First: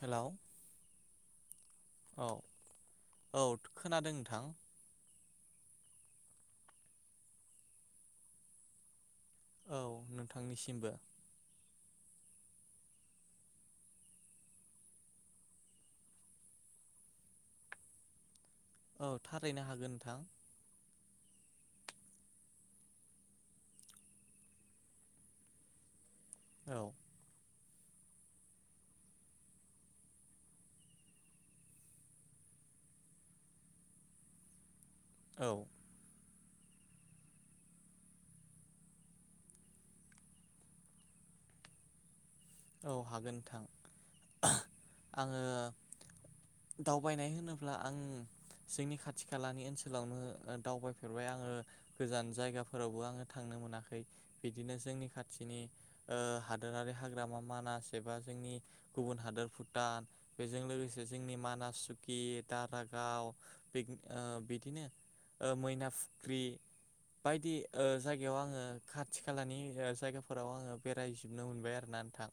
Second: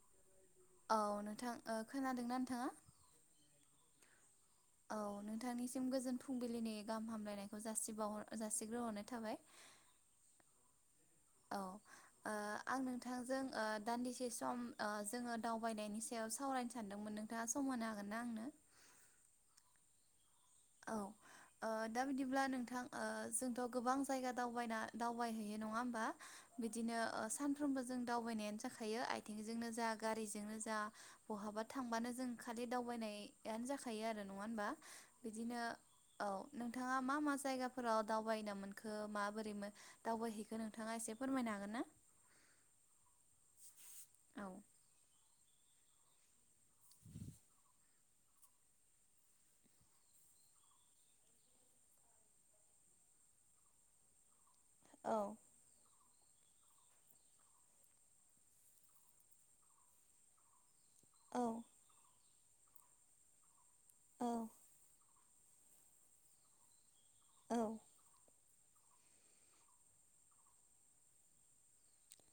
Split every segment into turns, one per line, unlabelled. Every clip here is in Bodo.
हेलौ।
औ नोंथां।
औ
खोनादोंना नोंथाङा।
औ खोनादों नोंथां।
औ नोंथांनिसिम गोजोन फुंबिलिनि गाहाम हामलायनायखौ जासिबाव जासिग्रोहरनाय थाबाय।
औ नोंथांनिसिमबो।
औ अ आं नोंथांजों अ दान्दिसे सम अ जोङो दावबायनायनि सायाव सावरायनो सानदोंमोन नोंथाङा सम होनो हागोन ना आंनो।
औ थारैनो हागोन नोंथां।
औ दा अ बिदिब्ला नोंथां अ जोंथ' गोबां जायगा दावबायना दावबायहैयो नङा होमबा।
औ
बिदिनो अ सान फ्रोमबो जों दावबायनायानो जाखायो आथिंजोंनो जा गारिजोंनो जा बहाबा थांबानो जों खालि दावबायनायानो जाखायो आरो नङा होमबा।
औ
बिदिनो औ नोंथाङा मा मा जायगाफोराव दावबायनो मोनखो माबोरै दावबायहैखो नोंथाङा एसे फोरमायनो हागोन ना।
औ हागोन नोंथां।
औ
आङो दावबायनाय होनोब्ला आं जोंनि खाथि खालानि ओनसोलावनो दावबायफेरबाय आङो गोजान जायगाफोरावबो आङो थांनो मोनाखै। बिदिनो जोंनि
औ
खाथिनि ओ हादोरारि हाग्रामा मानास एबा जोंनि गुबुन हादोर भुटान बेजों लोगोसे जोंनि
औ
मानास सुकित दारागाव पिकनि अ
औ
बिदिनो अ मैना फुख्रि बायदि
औ
अ जायगायाव आङो। आ खाथि खालानि जायगाफोराव आङो बेरायजोबनो मोनबाय आरोना नोंथां।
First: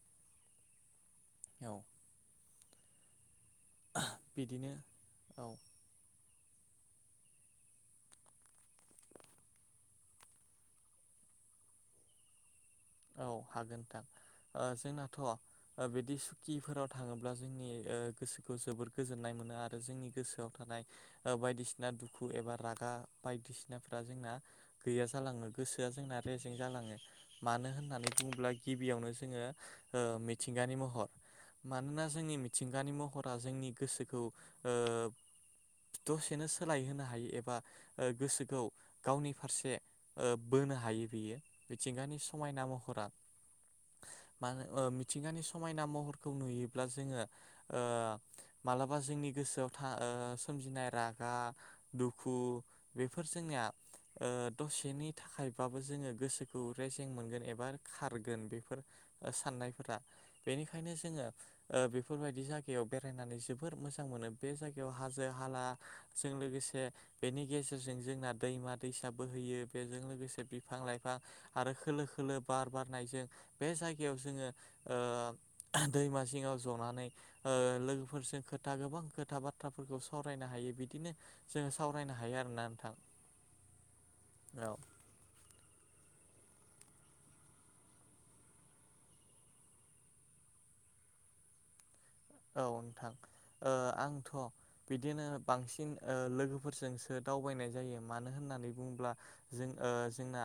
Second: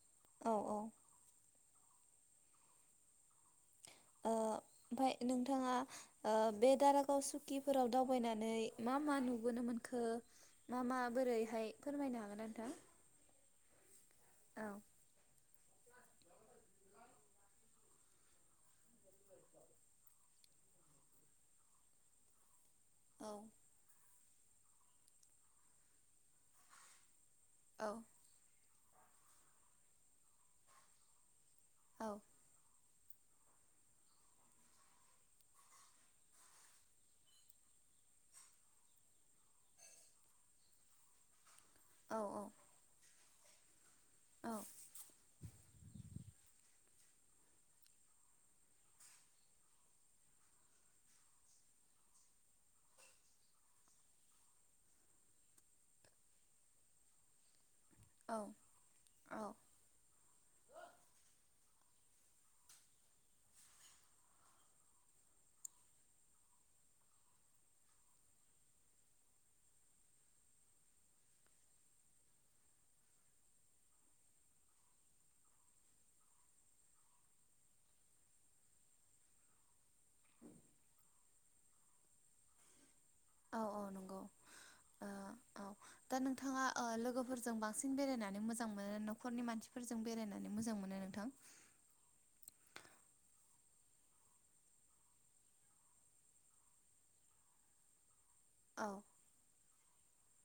औ औ।
औ।
ओ
बिदिनो
ओमफाय
औ
नोंथाङा बे दारागाव सुकिफोराव दावबायनानै मा मा नुबोनो मोनखो मा मा बोरैहाय फोरमायनो हागोनना नोंथां।
औ हागोन नोंथां। अ
औ
जोंनाथ'। बिदि सुकिफोराव थाङोब्ला जोंनि अ गोसोखौ जोबोर गोजोननाय मोनो आरो जोंनि गोसोआव थानाय बायदिसिना अ दुखु एबा राग गा
औ
बायदिसिनाफोरा जोंना। गैया जालाङो गोसोआ जोंना रेजें जालाङो। मानो
औ
होननानै बुङोब्ला गिबियावनो जोङो ओ मिथिंगानि महर
औ
मानोना जोंनि मिथिंगानि मुं नखरा जोंनि गोसोखौ ओ दसेनो सोलायहोनो हायो एबा गोसोखौ गावनि फारसे ओ बोनो हायो बियो।
औ
मिथिंगानि समयना महरा मा ओ मिथिंगानि समायना महरखौ खौ नुयोब्ला जोङो ओ मालाबा जोंनि गोसोआव था ओ सोमजिनाय रागा दुखु बेफोर जोंनिया दसेनि थाखायबाबो जोङो गोसोखौ रे जें मोनगोन एबार
औ
खारगोन बेफोर
औ
साननायफोरा बेनिखायनो जोङो ओ बेफोरबायदि जायगायाव बेरायनानै जोबोर मोजां मोनो बे जायगायाव हाजो हालाजों लोगोसे बेनि गेजेरजों जोंना दैमा दैसा बोहैयो बेजों लोगोसे बिफां लाइफां आरो खोलो खोलो बार बारनायजों बे जायगायाव जोङो ओ दैमा जिङाव जनानै ओ लोगोफोरजों खोथा गोबां खोथा बाथ्राफोरखौ सावरायनो हायो बिदिनो जोङो सावरायनो हायो आरोना नोंथां।
औ औ नंगौ
औ
थाङा लोगोफोरजों बांसिन बेरायनानै मोजां मोनो न'खरनि मानसिफोरजों बेरायनानै मोजां मोनो नोंथां?
औ नोंथां ओ आंथ' बिदिनो बांसिन ओ लोगोफोरजोंसो दावबायनाय जायो आं। मानो होननानै
औ
बुङोब्ला जों ओ जोंना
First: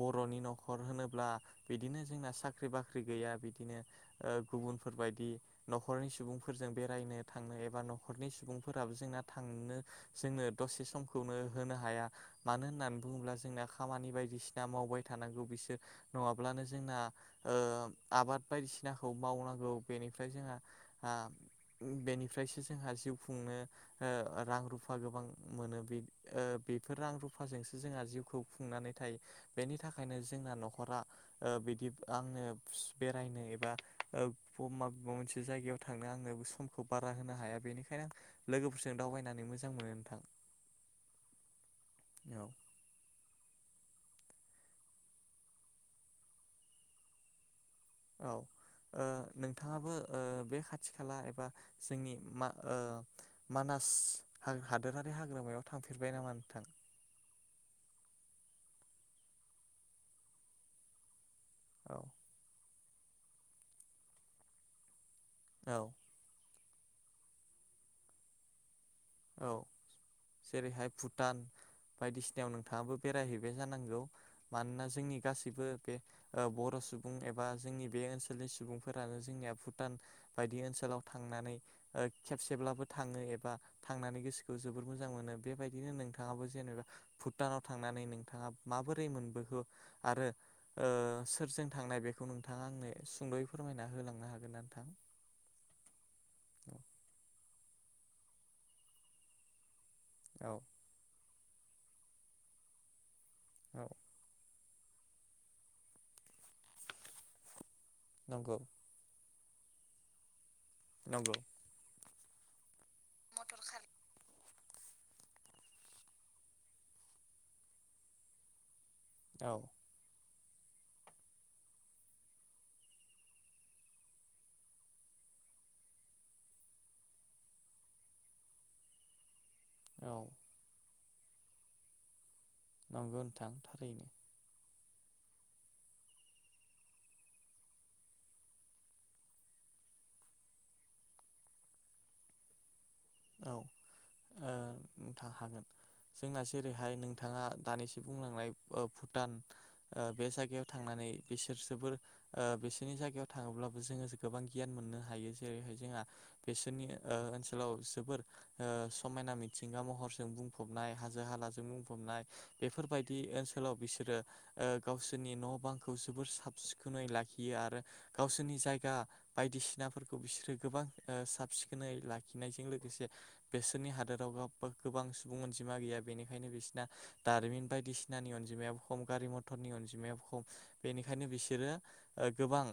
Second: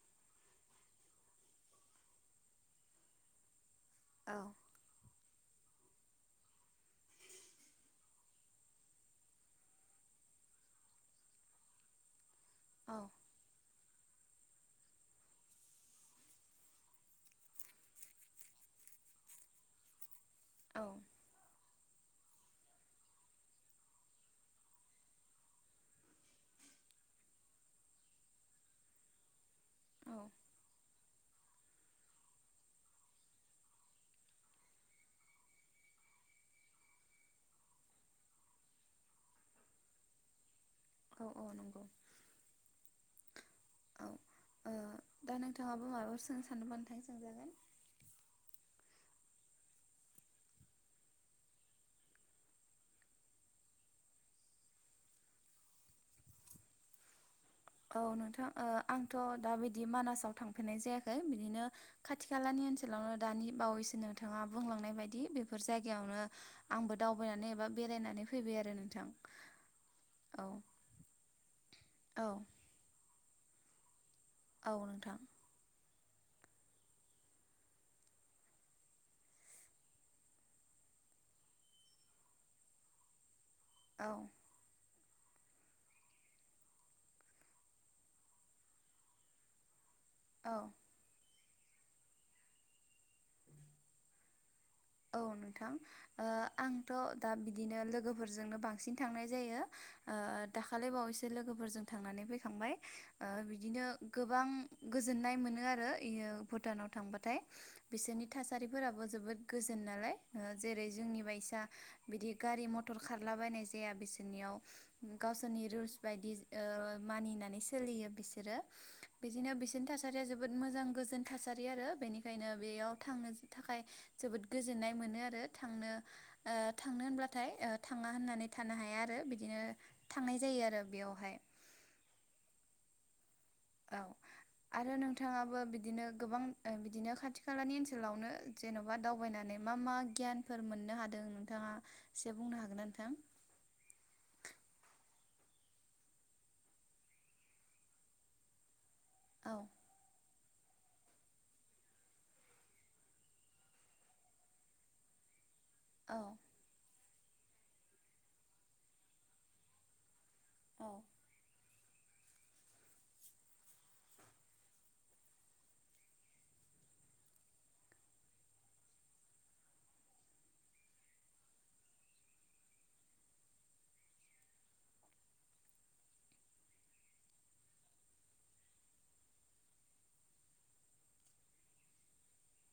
बर'नि न'खर होनोब्ला बिदिनो जोंना साख्रि बाख्रि गैया बिदिनो ओ
औ
गुबुनफोरबायदि न' न'खरनि सुबुंफोरजों बेरायनो थांनो एबा न'खरनि सुबुंफोराबो जोंना थांनो जोंनो दसे समखौनो होनो हाया मानो
औ
होननानै बुङोब्ला जोंना खामानि बायदिसिना मावबाय थानांगौ बिसोर नङाब्लानो जोंना ओ आबाद बायदिसिनाखौ मावनांगौ बेनिफ्राय जों
औ
ओ बेनिफ्रायसो जोंहा जिउ खुंनो ओ रां रुफा गोबां मोनो बे बेफोर रां रुफाजोंसो जोंहा जिउखौ खुंनानै थायो बेनि
औ
थाखायनो जोंना न'खरा ओ बिदि आंनो बेरायनो एबा ओ सम मा मोनसे से जायगायाव थांनो आंनो समखौ बारा होनो हाया बेनिखायनो आं लोगोफोरजों दावबायनानै मोजां मोनो नोंथां।
औ औ नंगौ।
औ
औ दा नोंथाङाबो माबाफोर सों सानोबा नोंथांङा सोंजागोन।
औ ओ नोंथाङाबो ओ बे खाथि खाला एबा जोंनि मानास हादोरारि हाग्रामायाव थांफेरबाय नामा नोंथां?
औ नोंथां ओ आंथ' दा बिदि मानासाव थांफेरनाय जायाखै। बिदिनो
औ
खाथि खालानि ओन सोलावनो दानि बावैसो नोंथाङा बुंलांनाय बायदि बेफोर
औ
जायगायावनो आंबो दावबायनानै एबा बेरायनानै फैबाय आरो नोंथां।
औ
औ
जेरैहाय भुटान
औ
बायदिसिनायाव नोंथाङाबो बेरायहैबाय जानांगौ
औ
मानोना
नोंथां
जोंनि गासैबो बे बर' सुबुं एबा जोंनि बे ओनसोलनि सुबुंफोरानो जोंनिया भुटान बायदि ओनसोलाव थांनानै खेबसेब्लाबो थाङो एबा
औ
थांनानै गोसोखौ जोबोद मोजां मोनो बेबायदिनो नोंथाङाबो जेनेबा भुटानाव थांनानै नोंथाङा माबोरै मोनबोखो आरो
औ
सोरजों थांनाय बेखौ नोंथाङा आंनो सुंदयै फोरमायना होलांनो हागोन ना नोंथां
औ नोंथां आंथ' दा बिदिनो लोगोफोरजोंनो बांसिन थांनाय जायो ओ
औ
दाखालि बावयैसो लोगोफोरजों थांनानै फैखांबाय बिदिनो
औ
गोबां गोजोननाय मोनो आरो इयो भुटानाव थांबाथाय बिसोरनि
नंगौ
थासारिफोराबो जोबोद गोजोन नालाय जेरै जोंनि
नंगौ
बायसा बिदि गारि मथर टर खारलाबायनाय जाया बिसोरनियाव गावसोरनि रुल्स बायदि मानिनानै सोलियो बिसोरो बिदिनो
औ औ
बिसोरनि थासारिया जोब जोबोद मोजां गोजोन थासारि आरो बेनिखायनो बेयाव थांनो थाखाय जोबोद गोजोननाय मोनो आरो थांनो थांनो होनब्लाथाय थाङा होननानै थानो हाया आरो बिदिनो थांनाय जायो आरो बेयाव
थांगोन थां
औ
थारैनो
आरो नोंथाङाबो बिदिनो गोबां बिदिनो खाथि खालानि ओनसोलावनो जेन'बा दावबायनानै मा मा गियानफोर मोननो हादों नोंथाङा एसे बुंनो हागोन नोंथां
औ थां हागोन जोंनासो ओेरैहाय नोंथाङा दानिसो बुंलांनाय भुटान
औ
[unintelligible] बेव थांनानै बिसोर जोबोर बिसोरनि जायगायाव थाङोब्लाबो जोङो गोबां गियान मोननो हायो जेरैहाय जोंहा
औ
बेसोरनि ओनसोलाव जोबोर समायना मिथिंगा महर जों
औ
बुंफबनाय हाजो हालाजों बुं बनाय बेफोरबायदि ओनसोलाव बिसोरो गावसोरनि ओ न' बांखौ जोबोर साब सिखोनै लाखियो आरो गावसोरनि जायगा बायदिसिनाफोरखौ बिसोरो गोबां साब सिखोनै लाखिनायजों लोगोसे बेसोरनि हादोराव गोबां सुबुं अनजिमा गैया बेनिखायनो बिसोरना दारिमिन बायदिसिनानि अनजिमायाबो खम गारि मथरनि अनजिमायाबो खम बेनिखायनो बिसोरो ओ गोबां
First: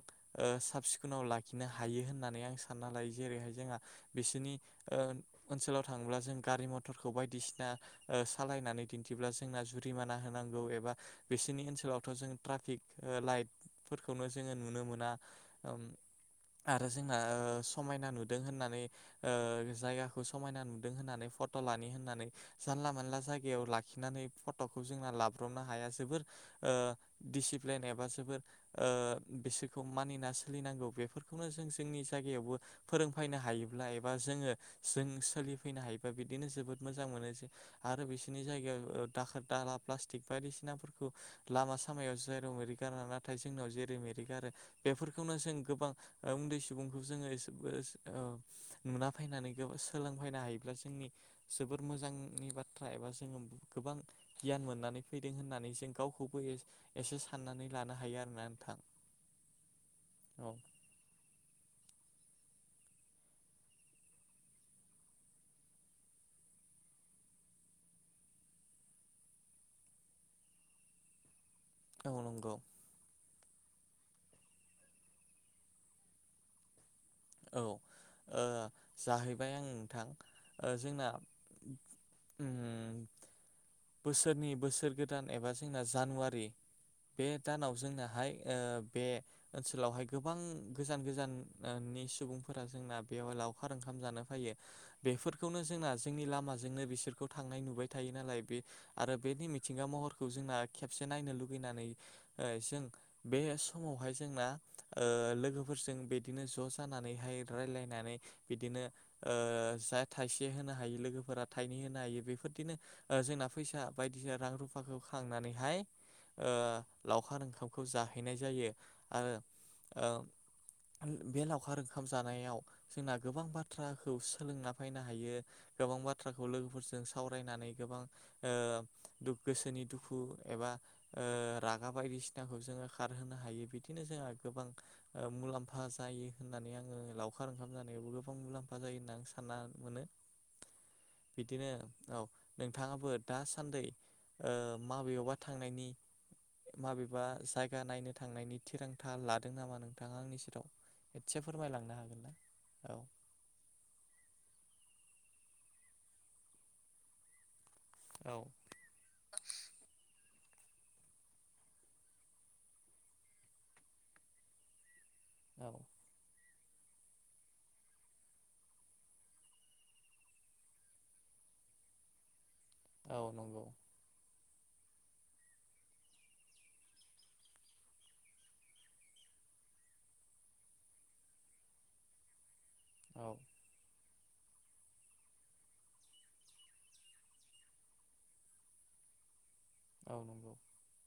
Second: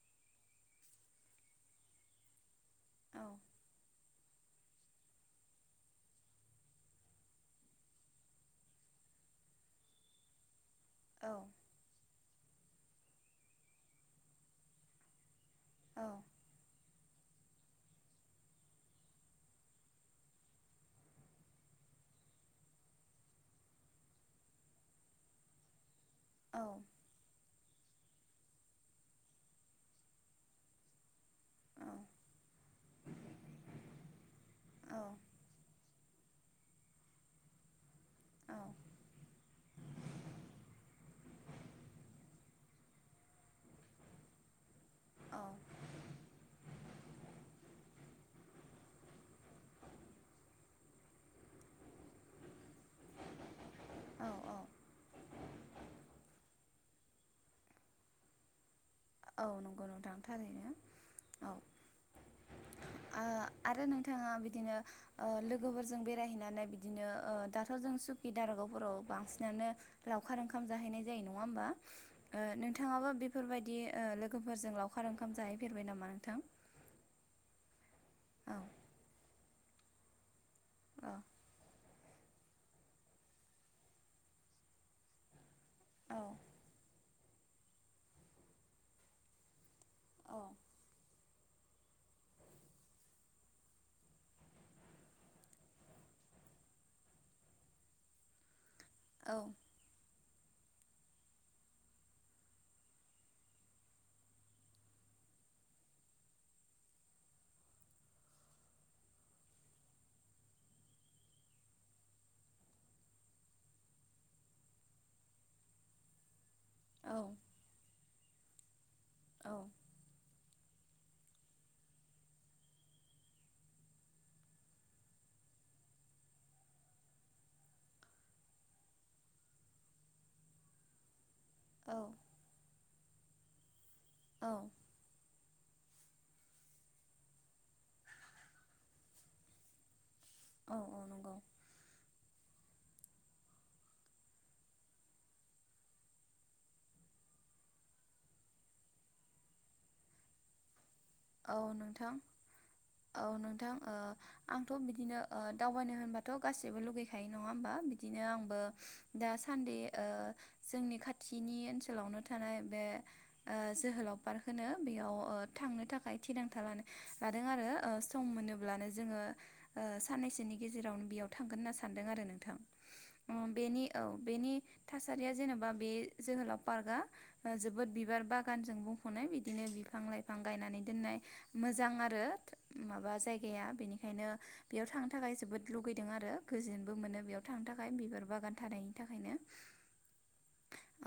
ओ साब सिखोनाव लाखिनो हायो होननानै आं सानना लायो
औ
जेरैहाय जोंहा बिसोरनि [unintelligible] ओनसोलाव थाङोब्ला जों गारि मथरखौ बायदिसिना ओ सालायनानै दिन्थिब्ला जोंना जुरिमाना होनांगौ ए एबा
औ
बिसोरनि ओनसोलावथ' जों ट्राफिक ओ लाइट फोरफोरखौनो जोङो नुनो मोना।
औ
आरो। जोंहा समायना नुदों होननानै ओ जायगाखौ समायना नुदों होननानै फट' लानि होननानै जानला मोनला जायगायाव लाखिनानै फट'खौ जोंना लाब्रबनो हाया जोबोर
औ
दिडसिप्लिन एबा जोबोर ओ बिसोरखौ मानिना सोलिनांगौ बेफोरखौनो जों जोंनि जायगायावबो फोरोंफैनो हायोब्ला एबा जोङो जों सोलिफैनो हायो। बिदिनो जोबोद मोजां मोनो जे आरो बिसोरनि जायगायाव दाखोर दाला प्लास्टिक बायदिसिनाफोरखौ लामा सामायाव जायेराव मेरि गारा नाथाय जोंनियाव जेरै मेरि गारो बेफोरखौनो जों गोबां उन्दै सुबुंखौ जोङो [unintelligible] फैनानै गोब सोलोंफैनो हायोब्ला जोंनि जोबोर मोजांनि बाथ्रा एबा जोङो गोबां
औ औ
गियान मोननानै फैदों होननानै जों गावखौबो एसे साननानै लानो हायो आरोना नोंथां।
औ नंगौ नोंथां
औ
थारैनो औ। आ आरो नोंथाङा बिदिनो ओ लोगोफोरजों बेरायहैनानै बिदिनो ओ दाथ' जों सुकि दारागावफोराव बांसिनानो लावखार ओंखाम जाहैनाय जायो नङा होमबा।
औ
ओ
नंगौ
नोंथाङाबो बे फोरबायदि ओ लोगोफोरजों लावखार ओंखाम जाहैफेरबाय नामा नोंथां।
औ। ओ
औ
जाहिब ओमफ्राय आं नोंथां ओ जोंना
औ
उम। बोसोरनि बोसोर गोदान एबा जोंना
औ
जानुवारि बे दानाव जोंनाहाय ओ बे ओन सोलावहाय गोबां
औ
गोजान गोजान ओ नि सुबुंफोरा जोंना बेवहाय लावखार ओंखाम जानो फैयो बेफोरखौनो जोंना जोंनि लामाजोंनो बिसोरखौ थांनाय नुबाय थायो नालाय बे आरो
औ
बेनि मिथिंगा महर खौ जोंना खेबसे नायनो लुुबैनानै जों बे समावहाय जोंना ओ लोगोफोरजों बिदिनो ज' जानानैहाय रायलायनानै बिदिनो ओ जा थाइसे होनो हायो लोगोफोरा थाइनै होनो हायो बेफोरदिनो ओ जोंना फैसा बायदिसिना रां रुफाखौ खांनानैहाय ओ
औ
लावखार ओंखामखौ जाहो हैनाय जायो। आरो औ। बे लावखार ओंखाम जानायाव जोंना गोबां बाथ्राखौ सोलोंना फैनो हायो गोबां बाथ्राखौ लोगोफोरजों सावरायनानै गोबां ओ दु गोसोनि दुखु एबा ओ रागा बायदिसिनाखौ जोङो खारहोनो हायो बि दिनो जोंहा
औ
गोबां ओ मुलाम्फा जायो होननानै आङो लावखार ओंखाम जानायावबो गोबां मुलाम्फा जायो होनना आं सानना मोनो।
औ औ नंगौ
बिदिनो औ। नोंथाङाबो दासान्दि माबेबा थांनायनि माबेबा जायगा नायनो थांनायनि थिरांथा लादों नामा नोंथाङा आंनि सेराव एसे
औ
फोरमायलांनो
नोंथां
हागोन ना?
औ नोंथां आंथ' बिदिनो ओ दावबायनो होनबाथ' गाैबो लुगैखायो नङा होमबा बिदिनो
औ
आंबो दा सान्दे जोंनि खाथिनि ओनसोलावनो थानाय बे जोहोलाव पार्क होनो बेयाव ओ
औ
थांनो थाखाय थिरांथा लानो लादों आरो सम मोनोब्लानो जोङो साननैसोनि गेजेरावनो बेयाव थांगोन होनना सानदों आरो नोंथां
औ
ओ
नंगौ
बेनि औ बेनि थासारिया जेनेबा बे जोहोलाव पार्कआ जोबोद बिबार बागानजों बुंफ'नाय बिदिनो बिफां लाइफां गायनानै दोननाय मोजां आरो माबा
औ
जायगाया बेनिखायनो बेयाव थांनो थाखाय जोबोद लुगैदों आरो गोजोनबो मोनो बेयाव थांनो थाखाय बिबार बागान थानायनि थाखायनो
औ नंगौ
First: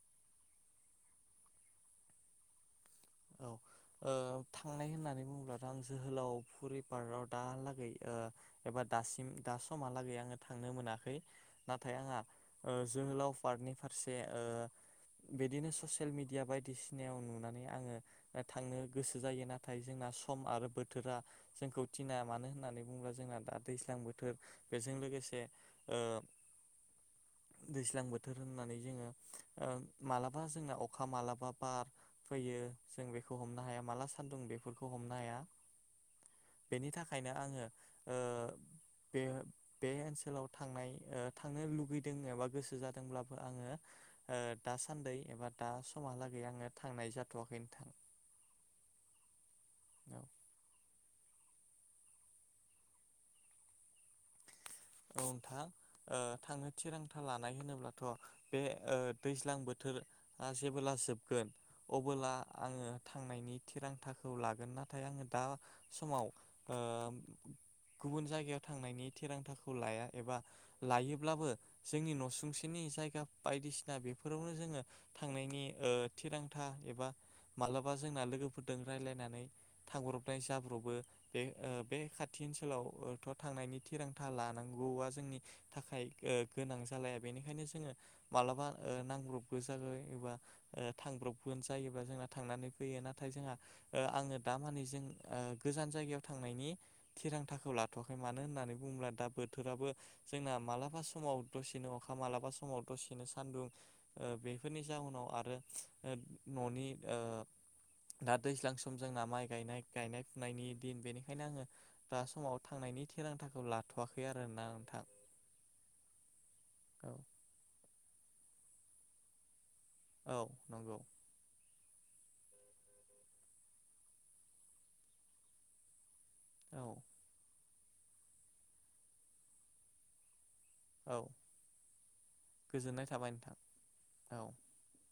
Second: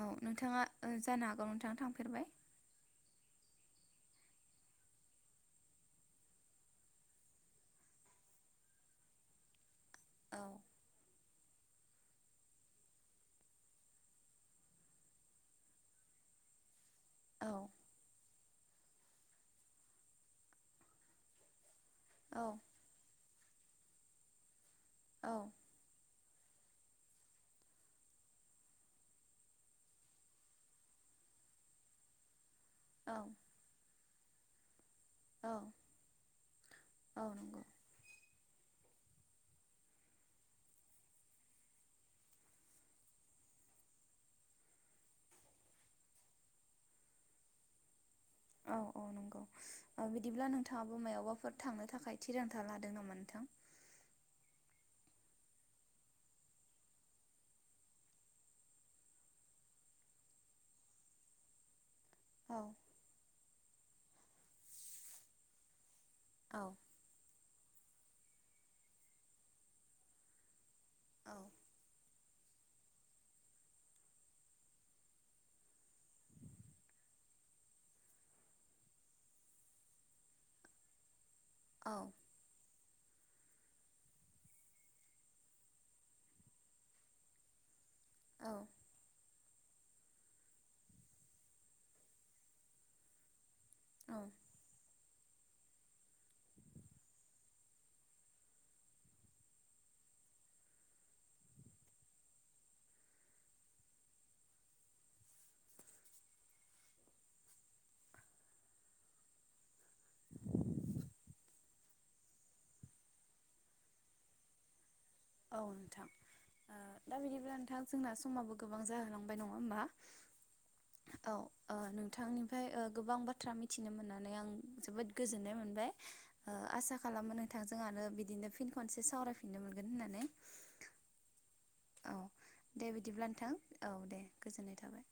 औ नोंथाङा जानो हागौ नोंथांङा थांफेरबाय
औ ओ थांनाय होननानै बुङोब्लाथ' आं जोहोलाव फुरि पार्काव दालागै ओ एबा दासिम गासै समहालागै आङो
औ
थांनो मोनाखै नाथाय आंहा जोहोलाव पार्कनि फारसे बिदिनो ससियेल मिेडिया बायदिसिनायाव
औ
नुनानै आङो थांनो गोसो जायो नाथाय जोंना सम आरो बोथोरा जोंखौ थिना
औ
मानो होननानैुङोब्ला जोंङा दा दैज्लां बोथोर बेजों
औ
लोगोसे ओ दैज्लां बोथोर होननानै जोङो ओ मालाबा जोंना अखा मालाबा बार फैयो जों
औ
बेखौ हमनो हाया माला सानदुं बेखौ हमनो हाया
औ
बेनि
औ
थाखायनो
नंगौ
आङो ओ बे बे ओनसोलाव थांनाय थांनो लुगैदों एबा गोसो जादोंब्लाबो आङो दासान्दै एबा दा समहालागै आङो थांनाय जाथ'वाखैमोन
औ औ नंगौ
औ
बिदिब्ला नोंथाङाबो मायावबाफोर थांनो थाखाय थिरांथा लादों नामा नोंथां
औ नोंथां थांनो थिरांथा लानाय होनोब्लाथ' बे दैज्लां बोथोरआ जेबोला जोबगोन अबोला
औ
आङो थांनायनि थिरांथाखौ लागोन नाथाय आङो दा समाव
औ
ओ गुबुन जायगायाव थांनायनि थिरांथाखौ खौ लाया एबा
औ
लायोब्लाबो जोंनि न'सुंसेनि जायगा बायदिसिना बेफोरावनो जोङो थांनायनि ओ थिरांथा एबा मालाबा जोंना लोगोफोरदों रायलायनानै थांब्रबनाय जाब्र'बो बे
औ
बे खाथि ओनसोलावथ' थांनायनि थिरांथा लाद थानांगौआ जोंनि थाखाय ओ गोनां जालाया बेनिखायनो जोङो माबलाबा
औ
ओ नांब्रबखो यो एबा थांब्रबगोन जायोबा जोंना थांनानै फैयो नाथाय जोंहा
औ
आङो दामाने जों ओ गोजान जायगायाव थांनायनि थिरांथाखौ लाथ'वाखै मानो होननानै बुङोब्ला दा बो। बोथोराबो जोंना मालाबा समाव दसेनो अखा मालाबा समाव दसेनो सान्दुं ओ बेफोरनि जाउनाव आरो ओ न'नि ओ दा दैज्लां सम जोंना माइ गायनाय गायनाय फुनायनि दिन बेनिखायनो आङो दा समाव थांनायनि थिरांथाखौ लाथ'वा खै आरोना नोंथां।
औ नोंथां ओ दा बिदिब्ला नोंथां जोंना समाबो गोबां जाहोलांबाय नङा होमबा
औ नंगौ।
थांनिफ्राय ओ गोबां बाथ्रा मिथिनो मोननानै आं जोबोद गोजोननाय मोनबाय। ओ
औ
आसा खालामो नोंथां नोंहानो बिदिनो फिन खनसे सावरायफिननो मोनगोन होननानै नै
औ।
औ दे
गोजोननाय
बिदिब्ला
थाबाय
नोंथां औ दे गोजोननाय थाबाय।